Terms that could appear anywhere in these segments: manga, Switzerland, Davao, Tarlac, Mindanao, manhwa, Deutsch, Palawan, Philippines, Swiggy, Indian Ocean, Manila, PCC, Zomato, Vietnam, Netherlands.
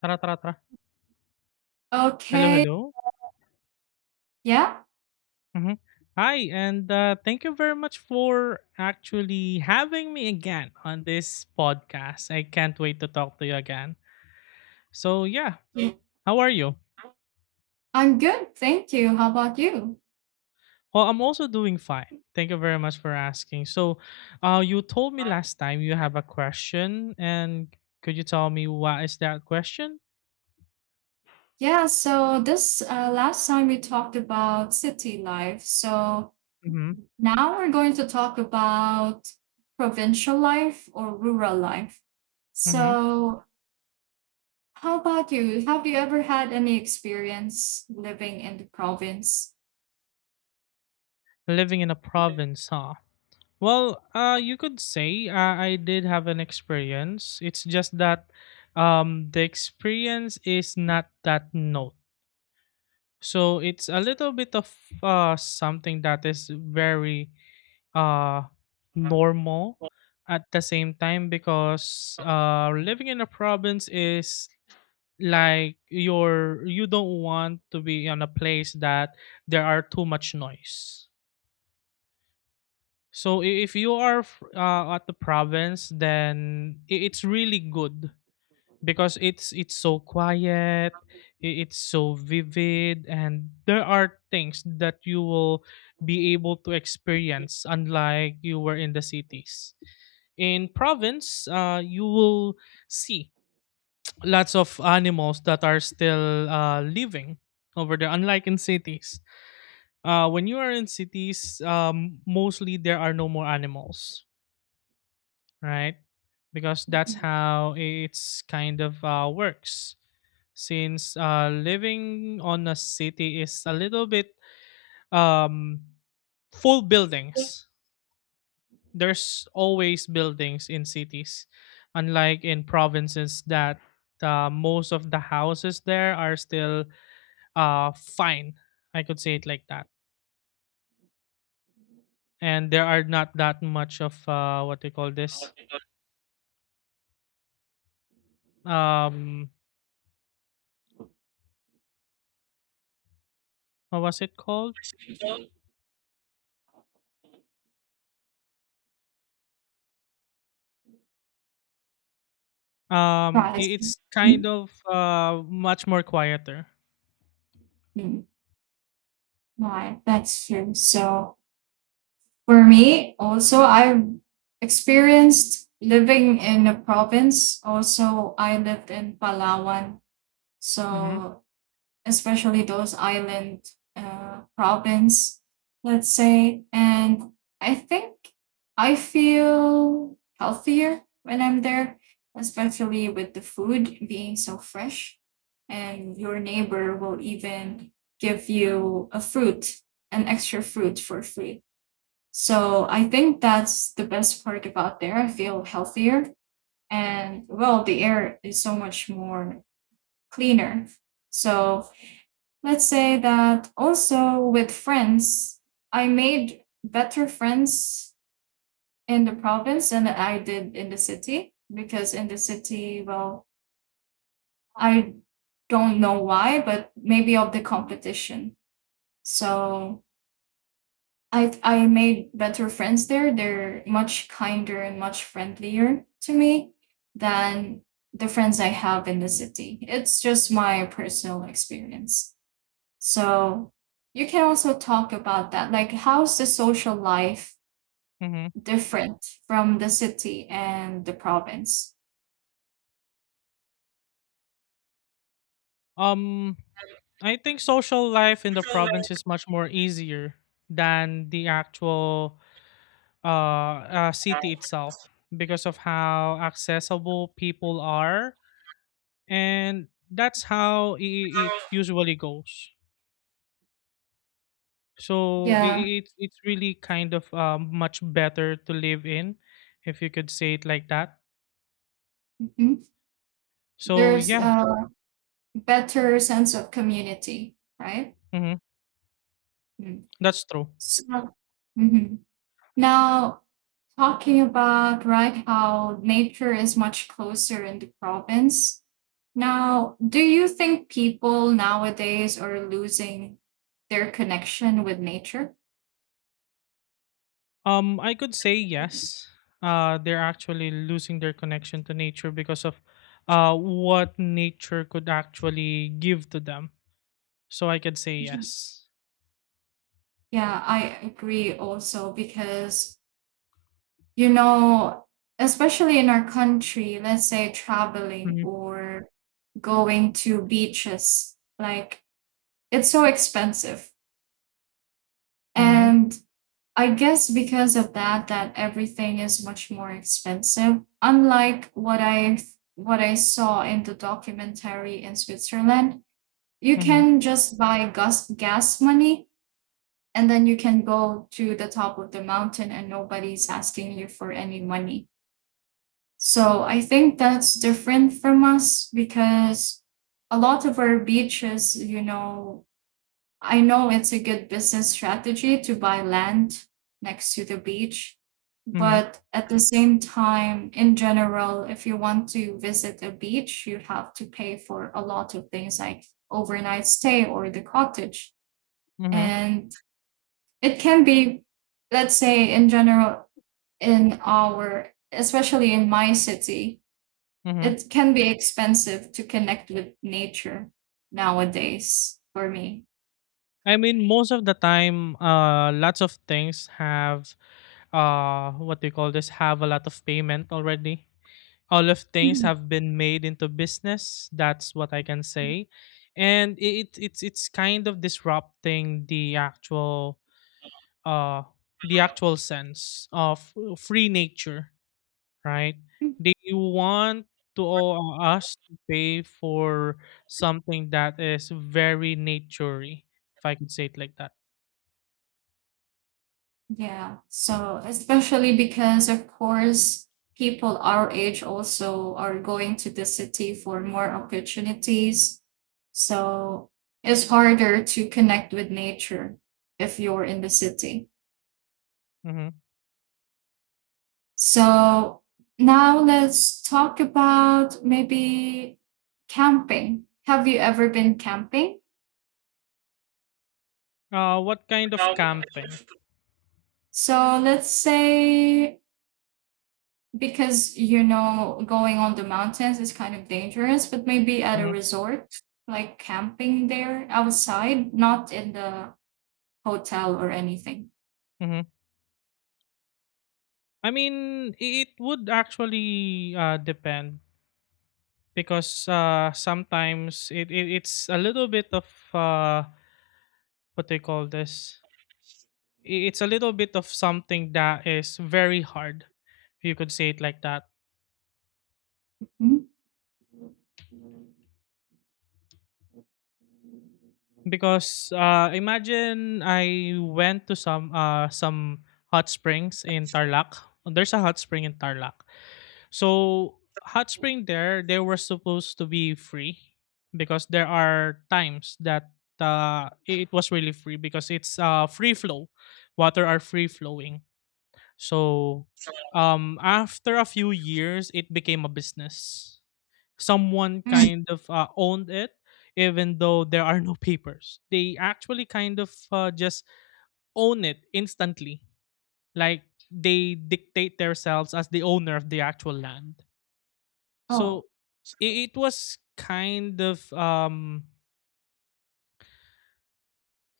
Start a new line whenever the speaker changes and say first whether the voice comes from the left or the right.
left: Tara, tara, tara. Hello,
right: Okay.
left: hello.
right: Yeah.
left: hmm Hi, and thank you very much for actually having me again on this podcast. I can't wait to talk to you again. So, yeah,
right: Yeah.
left: how are you?
right: I'm good. Thank you. How about you?
left: Well, I'm also doing fine. Thank you very much for asking. So, you told me last time you have a question, and could you tell me what is that question?
right: Yeah. So this last time we talked about city life. So
left: Mm-hmm.
right: now we're going to talk about provincial life or rural life.
left: Mm-hmm.
right: So how about you? Have you ever had any experience living in the province?
left: Living in a province, huh? Well, you could say I did have an experience. It's just that the experience is not that note. So it's a little bit of something that is very uh, normal at the same time because living in a province is like you don't want to be on a place that there are too much noise. So if you are at the province, then it's really good because it's so quiet, it's so vivid, and there are things that you will be able to experience unlike you were in the cities. In province, you will see lots of animals that are still living over there, unlike in cities. When you are in cities, mostly there are no more animals, right? Because that's
right: Mhm.
left: how it's kind of works. Since living on a city is a little bit um, full buildings, there's always buildings in cities, unlike in provinces that most of the houses there are still fine. I could say it like that. And there are not that much of what do you call this? Um, what was it called?
right: Right.
left: It's kind
right: Mhm.
left: of much more quieter.
right: Mhm. Right. That's true. So for me, also, I've experienced living in a province. Also, I lived in Palawan.
left: Mm-hmm.
right: So, especially those island province, let's say. And I think I feel healthier when I'm there, especially with the food being so fresh. And your neighbor will even give you a fruit, an extra fruit for free, so I think that's the best part about there. I feel healthier, and well, the air is so much more cleaner. So let's say that also with friends, I made better friends in the province than I did in the city because in the city, well, I don't know why, but maybe of the competition. So I made better friends there. They're much kinder and much friendlier to me than the friends I have in the city. It's just my personal experience. So you can also talk about that. Like, how's the social life
left: Mm-hmm.
right: different from the city and the province?
left: Um, I think social life in the province is much more easier than the actual city itself because of how accessible people are, and that's how it usually goes. So it,
right: Yeah.
left: it it's really kind of much better to live in, if you could say it like that.
right: Mhm.
left: So
right: There's
left: yeah,
right: a better sense of community, right?
left: hmm,
right: Mm.
left: that's true.
right: So. Mhm. Now talking about, right, how nature is much closer in the province. Now, do you think people nowadays are losing their connection with nature?
left: I could say yes. They're actually losing their connection to nature because of what nature could actually give to them. So I could say
right: Mhm.
left: yes.
right: Yeah, I agree also because, you know, especially in our country, let's say traveling
left: Mm-hmm.
right: or going to beaches, like, it's so expensive.
left: Mm-hmm.
right: And I guess because of that, that everything is much more expensive. Unlike what I saw in the documentary in Switzerland, you
left: Mhm,
right: can just buy gas money, and then you can go to the top of the mountain and nobody's asking you for any money. So I think that's different from us because a lot of our beaches, you know, I know it's a good business strategy to buy land next to the beach,
left: mhm,
right: but at the same time, in general, if you want to visit a beach, you have to pay for a lot of things like overnight stay or the cottage.
left: mhm,
right: And it can be, let's say, in general, in our, especially in my city,
left: mhm.
right: it can be expensive to connect with nature nowadays for me.
left: I mean, most of the time, lots of things have, what do you call this? Have a lot of payment already. All of things
right: Mhm.
left: have been made into business. That's what I can say, and it's kind of disrupting uh the actual sense of free nature, right? They want to us to pay for something that is very naturey, if I could say it like that.
right: Yeah. So, especially because, of course, people our age also are going to the city for more opportunities. So it's harder to connect with nature if you're in the city.
left: Hmm.
right: So now let's talk about maybe camping. Have you ever been camping?
left: What kind of camping?
right: So let's say, because you know going on the mountains is kind of dangerous, but maybe at a
left: Hmm.
right: resort, like camping there outside, not in the hotel or anything.
left: Hmm. I mean, it would actually depend because sometimes it's a little bit of uh, what they call this. I- It's a little bit of something that is very hard, if you could say it like that
right: Mm.
left: because imagine I went to some hot springs in Tarlac. There's a hot spring in Tarlac. So hot spring there, they were supposed to be free because there are times that it was really free because it's free flow, water are free flowing. So after a few years, it became a business. Someone
right: Mm.
left: kind of owned it even though there are no papers. They actually kind of just own it instantly, like they dictate themselves as the owner of the actual land. So
right: Oh.
left: it was kind of um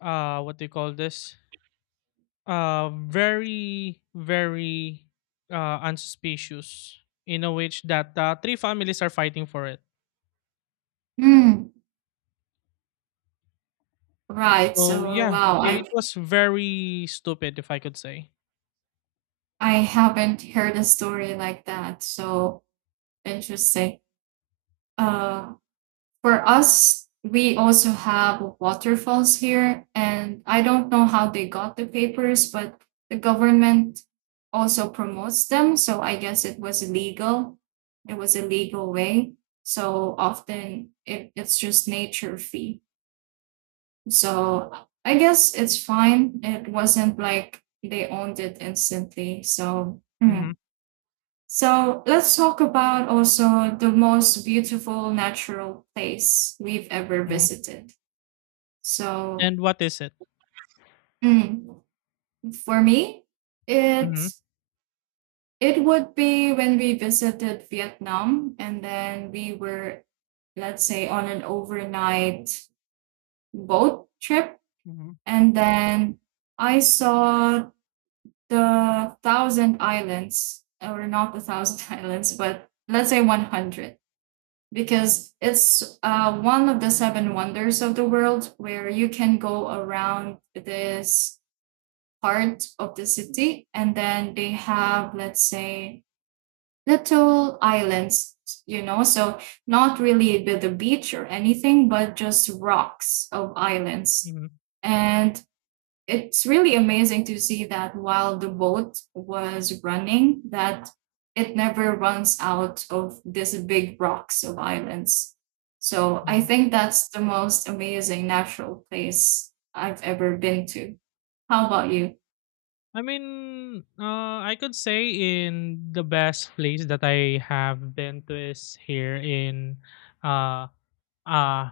left: uh what do you call this, very very unsuspicious, in a which that three families are fighting for it.
right: Mm. Right.
left: So
right: So
left: yeah,
right: wow,
left: it was very stupid if I could say.
right: I haven't heard a story like that. So interesting. Uh, for us, we also have waterfalls here, and I don't know how they got the papers, but the government also promotes them. So I guess it was legal. It was a legal way. So often it's just nature fee. So I guess it's fine. It wasn't like they owned it instantly. So.
left: Mm-hmm,
right: Mm. So let's talk about also the most beautiful natural place we've ever
left: mm-hmm.
right: visited. So
left: And what is it?
right: mm, for me, it
left: Mm-hmm,
right: it would be when we visited Vietnam and then we were, let's say, on an overnight boat trip.
left: mm-hmm,
right: And then I saw the thousand islands, or not the thousand islands, but let's say 100 because it's one of the seven wonders of the world, where you can go around this part of the city and then they have, let's say, little islands, so not really with the beach or anything but just rocks of islands.
left: mm-hmm,
right: And it's really amazing to see that while the boat was running, that it never runs out of these big rocks of islands. So I
left: hmm.
right: think that's the most amazing natural place I've ever been to. How about you?
left: I mean, I could say in the best place that I have been to is here in uh, Uh,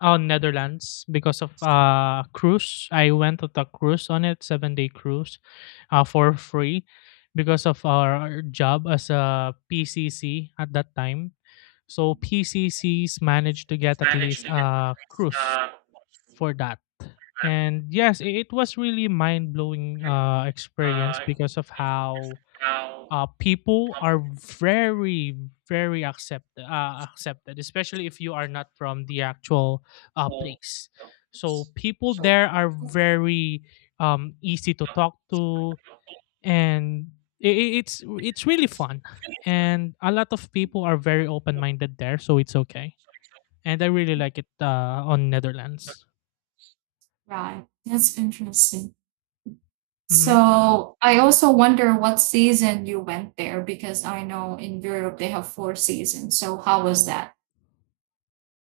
left: on Netherlands because of cruise. I went on a cruise on it, 7 day cruise, for free because of our job as a PCC at that time. So PCCs managed to get at least a cruise for that. And yes, it was really mind blowing experience because of how people are very very accept accepted, especially if you are not from the actual place. So people there are very easy to talk to, and it's really fun, and a lot of people are very open-minded there, so it's okay, and I really like it on Netherlands.
right: Right. That's interesting.
left: Hmm.
right: So I also wonder what season you went there, because I know in Europe they have four seasons. So how was that?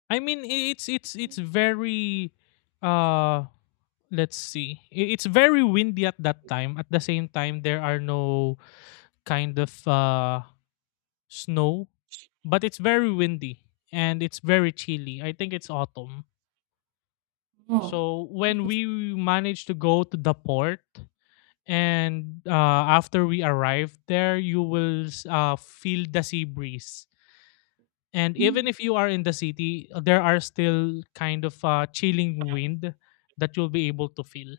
left: I mean, it's very uh let's see. It's very windy at that time. At the same time, there are no kind of snow, but it's very windy and it's very chilly. I think it's autumn.
right: Oh.
left: So when we managed to go to the port, and after we arrived there, you will feel the sea breeze. And even
right: Mm.
left: if you are in the city, there are still kind of chilling wind that you'll be able to feel.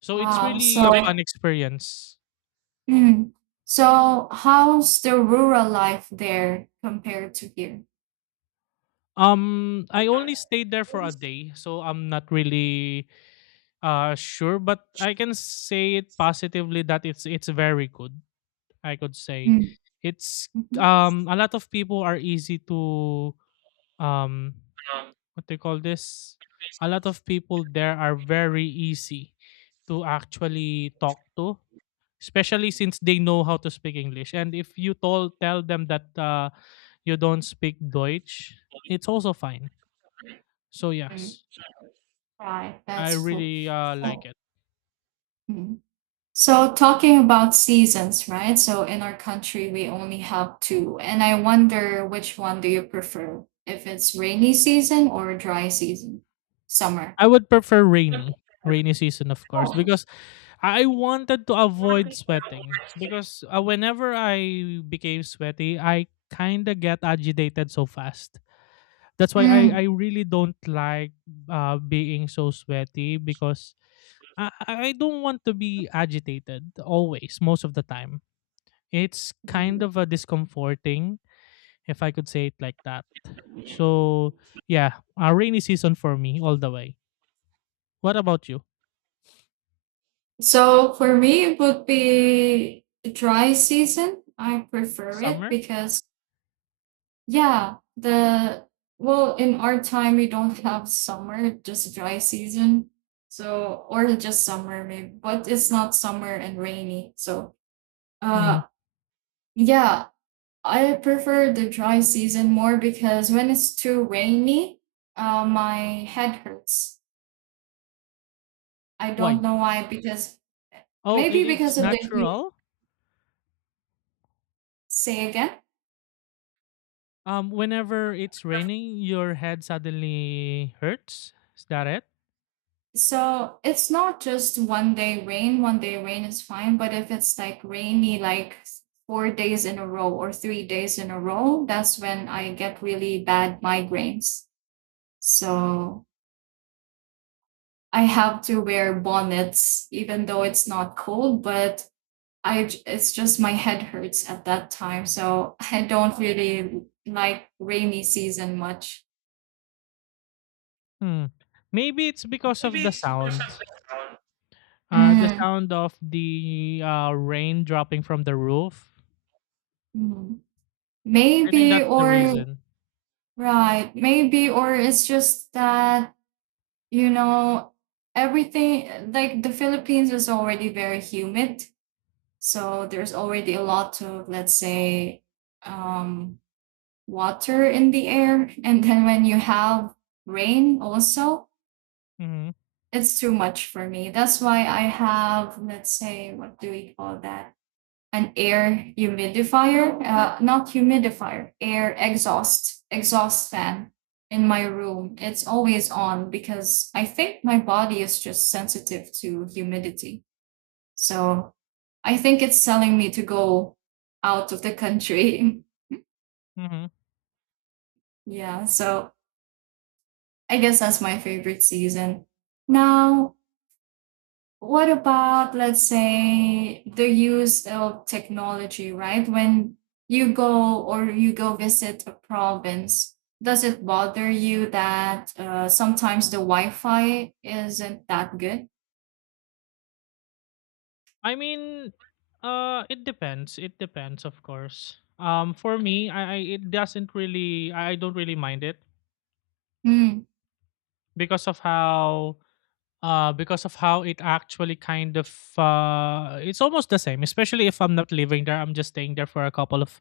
left: So it's
right: Wow.
left: really a
right: So.
left: fun experience.
right: Mm. So how's the rural life there compared to here?
left: I only stayed there for a day, so I'm not really sure, but I can say it positively that it's very good. I could say
right: Mm.
left: it's
right: Mhm.
left: a lot of people are easy to um what they call this. A lot of people there are very easy to actually talk to, especially since they know how to speak English. And if you told tell them that you don't speak Deutsch, it's also fine. So
right: Mm.
left: yes.
right: Right,
left: I
right: that's cool.
left: really
right: So.
left: like it.
right: Mm. So, talking about seasons, right? So in our country, we only have two, and I wonder which one do you prefer, if it's rainy season or dry season, summer.
left: I would prefer rainy season, of course, because I wanted to avoid sweating. Because whenever I became sweaty, I kind of get agitated so fast. That's why
right: Mm.
left: I really don't like being so sweaty because I don't want to be agitated always, most of the time. It's kind
right: Mm.
left: of a discomforting, if I could say it like that. So, yeah, a rainy season for me all the way. What about you?
right: So for me, it would be dry season. I prefer it
left: Summer?
right: because. Yeah, the well, in our time we don't have summer, just dry season. So, or just summer maybe, but it's not summer and rainy. So
left: Mm.
right: uh yeah, I prefer the dry season more because when it's too rainy, my head hurts. I don't
left: Why?
right: know why, because
left: Oh,
right: maybe because
left: it's
right: of the heat.
left: natural.
right: Say again.
left: Whenever it's raining, your head suddenly hurts. Is that it?
right: So it's not just one day rain is fine, but if it's like rainy, like 4 days in a row or 3 days in a row, that's when I get really bad migraines. So I have to wear bonnets, even though it's not cold, but it's just my head hurts at that time. So I don't really like rainy season much.
left: Hmm. Maybe it's because of the sound. The
right: Mm,
left: sound of the rain dropping from the roof.
right: mm.
left: I think
right: Maybe.
left: that's the
right: Or.
left: reason.
right: Right. Maybe, or it's just that, you know, everything like the Philippines is already very humid. So there's already a lot of, let's say, um, water in the air. And then when you have rain also,
left: Hmm.
right: it's too much for me. That's why I have, let's say, what do we call that? An air humidifier, not humidifier, air exhaust, exhaust fan in my room. It's always on because I think my body is just sensitive to humidity. So I think it's telling me to go out of the country.
left: Hmm.
right: Yeah. So I guess that's my favorite season. Now, what about, let's say, the use of technology, right, when you go or you go visit a province, does it bother you that, sometimes the wi-fi isn't that good?
left: I mean, it depends. It depends, of course. For me, I it doesn't really. I don't really mind it
right: Mm,
left: because of how it actually kind of it's almost the same, especially if I'm not living there. I'm just staying there for a couple of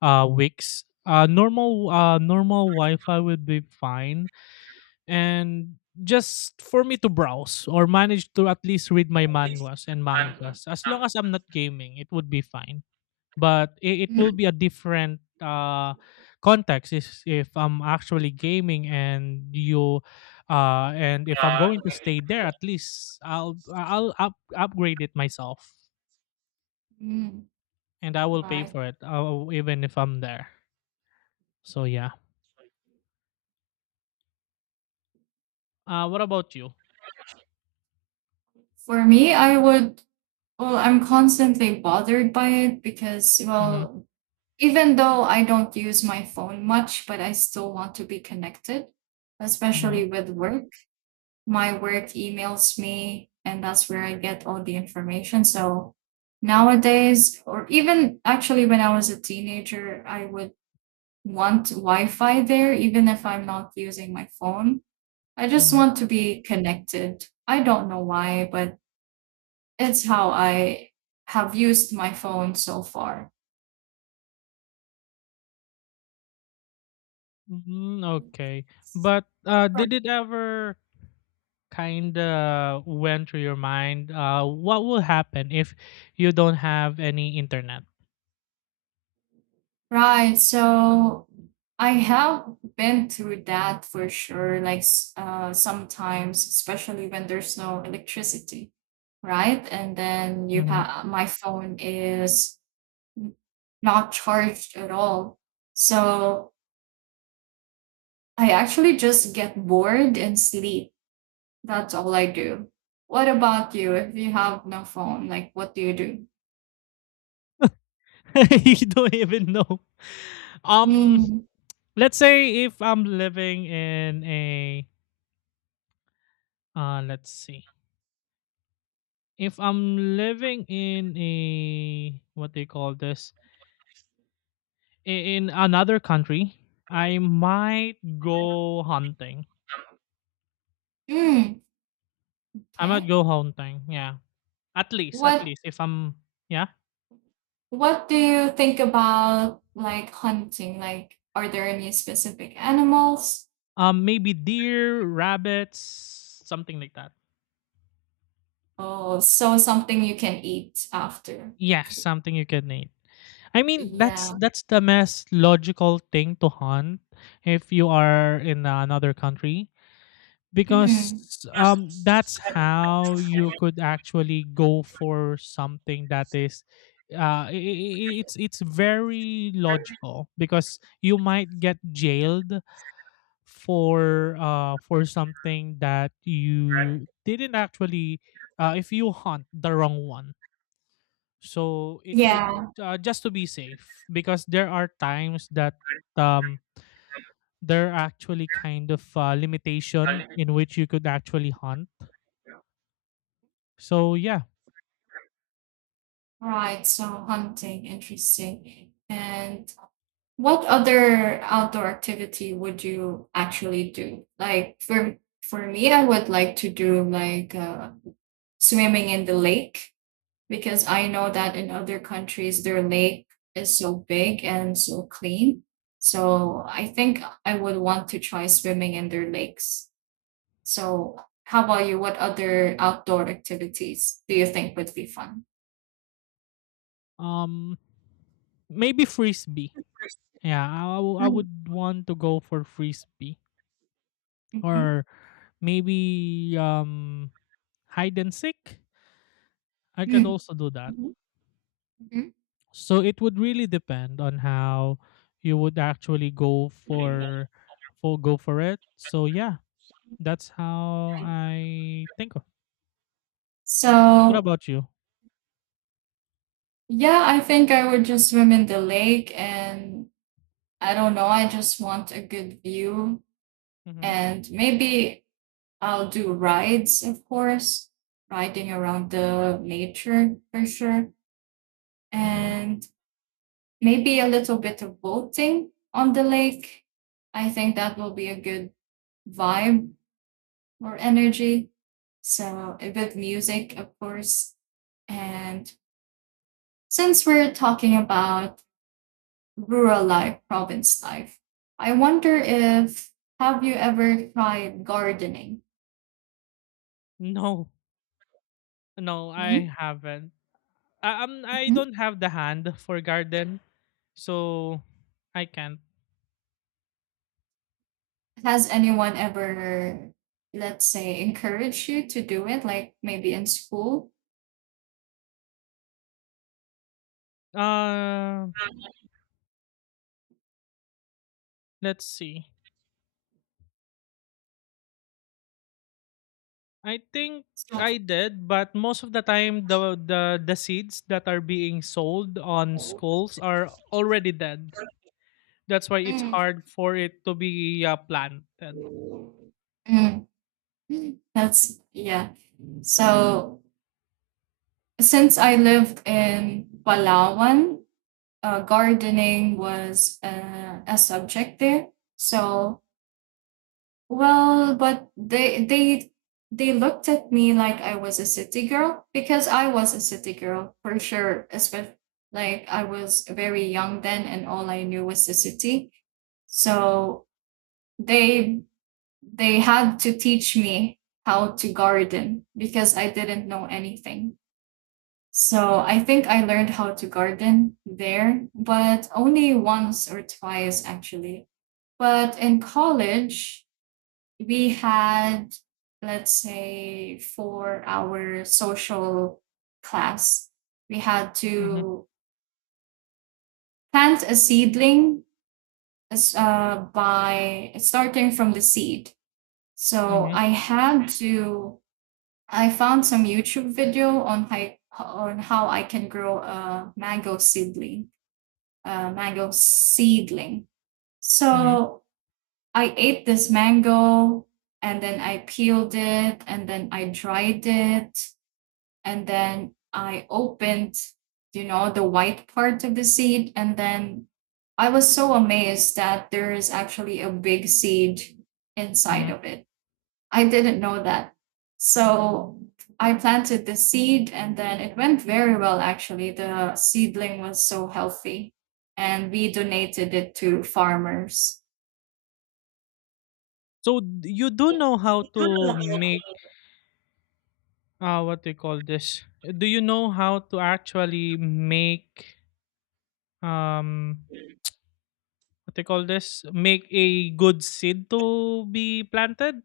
left: weeks. Normal wi-fi would be fine, and just for me to browse or manage to at least read my manhwas and mangas. As long as I'm not gaming, it would be fine. But it will
right: mm,
left: be a different context is if I'm actually gaming and you and if I'm going to stay there, at least I'll upgrade it myself,
right: mm.
left: and I will pay
right: Right.
left: for it even if I'm there. So yeah, uh, what about you?
right: For me, I would, well, I'm constantly bothered by it because,
left: Mm-hmm,
right: well, even though I don't use my phone much, but I still want to be connected,
left: mm-hmm,
right: especially with work. My work emails me, and that's where I get all the information. So nowadays, or even actually when I was a teenager, I would want Wi Fi there, even if I'm not using my phone. I just
left: mm-hmm.
right: want to be connected. I don't know why, but it's how I have used my phone so far.
left: Mm, okay, but did it ever kind of went through your mind what will happen if you don't have any internet?
right: Right. So I have been through that for sure. Like, sometimes, especially when there's no electricity, right? And then you
left: Mm-hmm.
right: have, my phone is n- not charged at all. So I actually just get bored and sleep. That's all I do. What about you? If you have no phone, like, what do you do?
left: You don't even know. Um,
right: Mm.
left: let's say if I'm living in a let's see, if I'm living in a what they call this, in another country, I might go hunting.
right: Mm.
left: I might
right: Okay.
left: go hunting. Yeah, at
right: What
left: least if I'm yeah,
right: What do you think about, like, hunting? Like, are there any specific animals?
left: maybe deer, rabbits, something like that.
right: Oh, so something you can eat after.
left: Yes, something you can eat. I mean,
right: Yeah.
left: that's the most logical thing to hunt if you are in another country
right: Mhm.
left: because that's how you could actually go for something that is it's very logical because you might get jailed for something that you didn't actually if you hunt the wrong one, so it would
right: Yeah.
left: just to be safe because there are times that um there are actually kind of limitation in which you could actually hunt. So yeah,
right: Right. So hunting, interesting. And what other outdoor activity would you actually do? Like, for me, I would like to do like, swimming in the lake. Because I know that in other countries, their lake is so big and so clean. So I think I would want to try swimming in their lakes. So how about you? What other outdoor activities do you think would be fun?
left: um, maybe frisbee. Yeah, I
right: Mm.
left: would want to go for frisbee
right: Hmm.
left: or maybe hide and seek. I could
right: Mm.
left: also do that.
right: Mhm. Hmm.
left: So it would really depend on how you would actually go for go for it. So yeah, that's how
right: Right.
left: I think of. What
right: So
left: about you?
right: yeah, I think I would just swim in the lake, and I don't know, I just want a good view
left: Mhm.
right: and maybe I'll do rides, of course, riding around the nature for sure,
left: Mhm.
right: and maybe a little bit of boating on the lake. I think that will be a good vibe or energy. So a bit music, of course. And since we're talking about rural life, province life, I wonder if have you ever tried gardening?
left: No. No,
right: Hmm?
left: I haven't. I, um, I don't have the hand for garden, so I can't.
right: Has anyone ever, let's say, encouraged you to do it, like maybe in school?
left: Uh, let's see. I think
right: So.
left: I did, but most of the time the seeds that are being sold on schools are already dead. That's why it's
right: Mm,
left: hard for it to be planted.
right: mm, mm. That's, yeah. So since I lived in Palawan, gardening was a subject there. So, well, but they looked at me like I was a city girl, because I was a city girl for sure. Especially, like, I was very young then, and all I knew was the city. So they they had to teach me how to garden because I didn't know anything. So I think I learned how to garden there, but only once or twice actually. But in college, we had, let's say for our social class, we had
left: Mhm.
right: to plant a seedling as, by starting from the seed, so
left: Mhm.
right: I had to, I found some YouTube video on how I can grow a mango seedling, a mango seedling
left: Mhm.
right: so I ate this mango and then I peeled it and then I dried it and then I opened, the white part of the seed, and then I was so amazed that there is actually a big seed inside
left: Mhm.
right: of it. I didn't know that. So I planted the seed and then it went very well actually. The seedling was so healthy and we donated it to farmers.
left: So you do know how to make what do you call this? Do you know how to actually make um what do you call this? Make a good seed to be planted?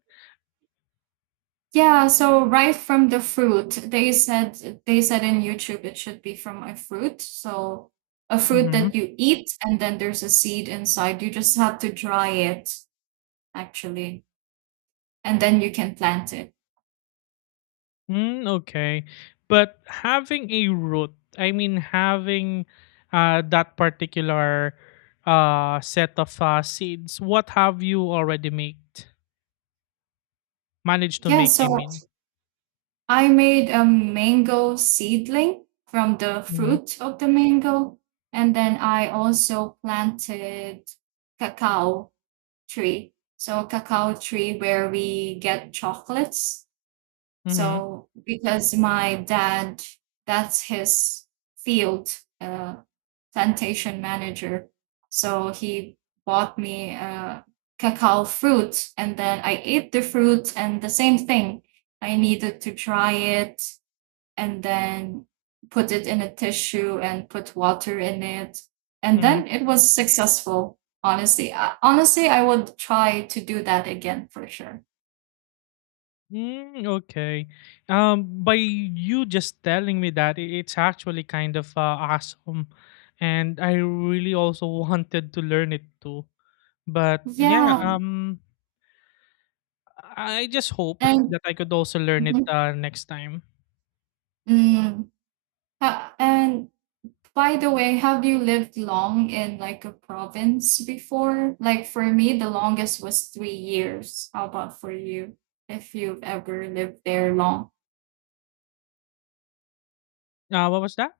right: Yeah, so right from the fruit, they said in YouTube it should be from a fruit. So a fruit
left: Mm-hmm.
right: that you eat and then there's a seed inside. You just have to dry it, actually, and then you can plant it.
left: Mm, okay. But having a root, I mean having that particular set of seeds, what have you already made? Managed to
right: Yeah,
left: make, I
right: so
left: mean.
right: I made a mango seedling from the
left: Mm-hmm.
right: fruit of the mango, and then I also planted cacao tree. So cacao tree where we get chocolates.
left: Mm-hmm.
right: So because my dad, that's his field, uh, plantation manager. So he bought me cacao fruit, and then I ate the fruit, and the same thing. I needed to dry it and then put it in a tissue and put water in it, and
left: Mm-hmm.
right: then it was successful. Honestly, I would try to do that again for sure.
left: Mm, okay. By you just telling me that, it's actually kind of awesome, and I really also wanted to learn it too. But yeah,
right: Yeah,
left: I just hope
right: and.
left: that I could also learn it next time.
right: Mhm. And by the way, have you lived long in, like, a province before? Like, for me, the longest was 3 years. How about for you? If you've ever lived there long.
left: What was that?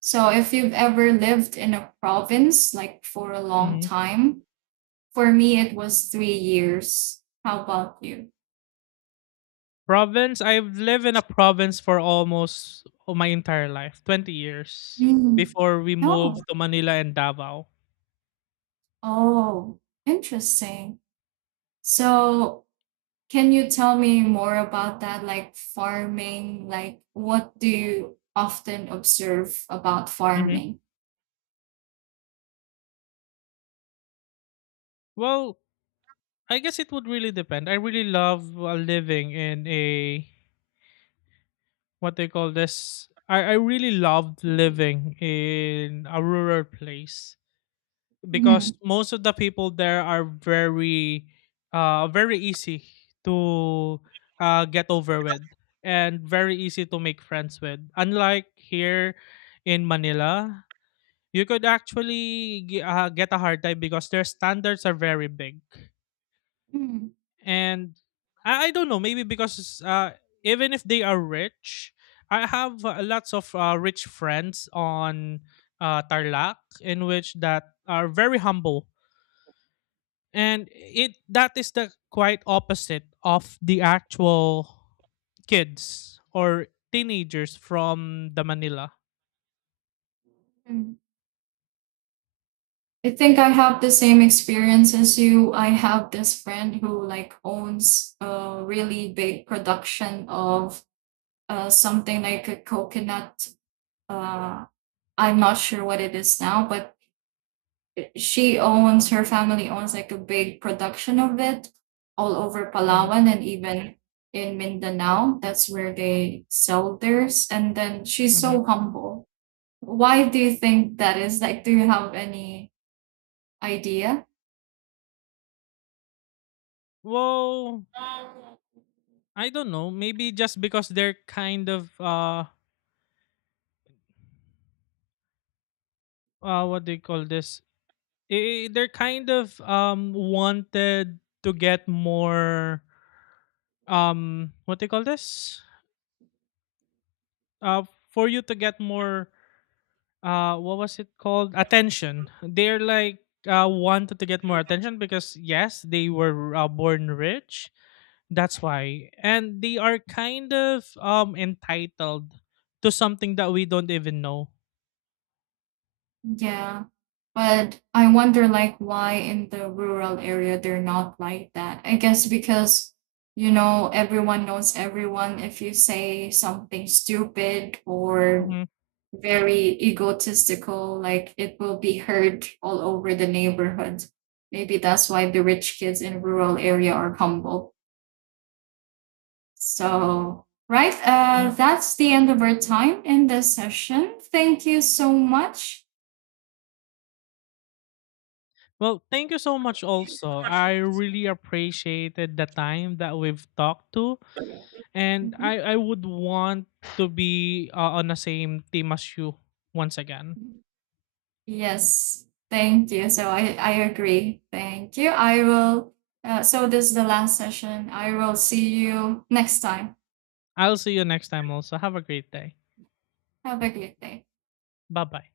right: So if you've ever lived in a province like, for a long
left: Hmm.
right: time, for me it was 3 years. How about you?
left: Province. I've lived in a province for almost oh, my entire life, 20 years
right: Mm.
left: before we
right: No.
left: moved to Manila and Davao.
right: Oh, interesting. So can you tell me more about that? Like, farming, like, what do you often observe about
left: Hmm.
right: farming?
left: Well, I guess it would really depend. I really love living in a what they call this. I really loved
right: Mm.
left: living in a rural place because
right: Mhm,
left: most of the people there are very, very easy to get over with and very easy to make friends with. Unlike here in Manila, you could actually get a hard time because their standards are very big,
right: mm,
left: and I don't know, maybe because even if they are rich, I have lots of rich friends on Tarlac in which that are very humble, and it that is the quite opposite of the actual kids or teenagers from the Manila.
right: mm. I think I have the same experience as you. I have this friend who, like, owns a really big production of, something like a coconut. Uh, I'm not sure what it is now, but she owns her family owns like a big production of it all over
left: Hmm.
right: Palawan and even in Mindanao. That's where they sell theirs. And then she's
left: Hmm.
right: so humble. Why do you think that is? Like, do you have any idea?
left: Well, I don't know, maybe just because they're kind of what do you call this. Eh, they're kind of wanted to get more what do you call this, uh for you to get more what was it called, attention. They're like wanted to get more attention because yes they were born rich, that's why, and they are kind of entitled to something that we don't even know.
right: Yeah. But I wonder, like, why in the rural area they're not like that. I guess because, everyone knows everyone. If you say something stupid or
left: Mm-hmm.
right: very egotistical, like, it will be heard all over the neighborhood. Maybe that's why the rich kids in rural area are humble. So, right,
left: Mhm.
right: that's the end of our time in this session. Thank you so much.
left: Well, thank you so much also. I really appreciated the time that we've talked to, and
right: Mhm.
left: I would want to be on the same team as you once again.
right: Yes, thank you. So I agree. Thank you. I will. So this is the last session. I will see you next time.
left: I'll see you next time also. Have a great day.
right: Have a great day.
left: Bye-bye.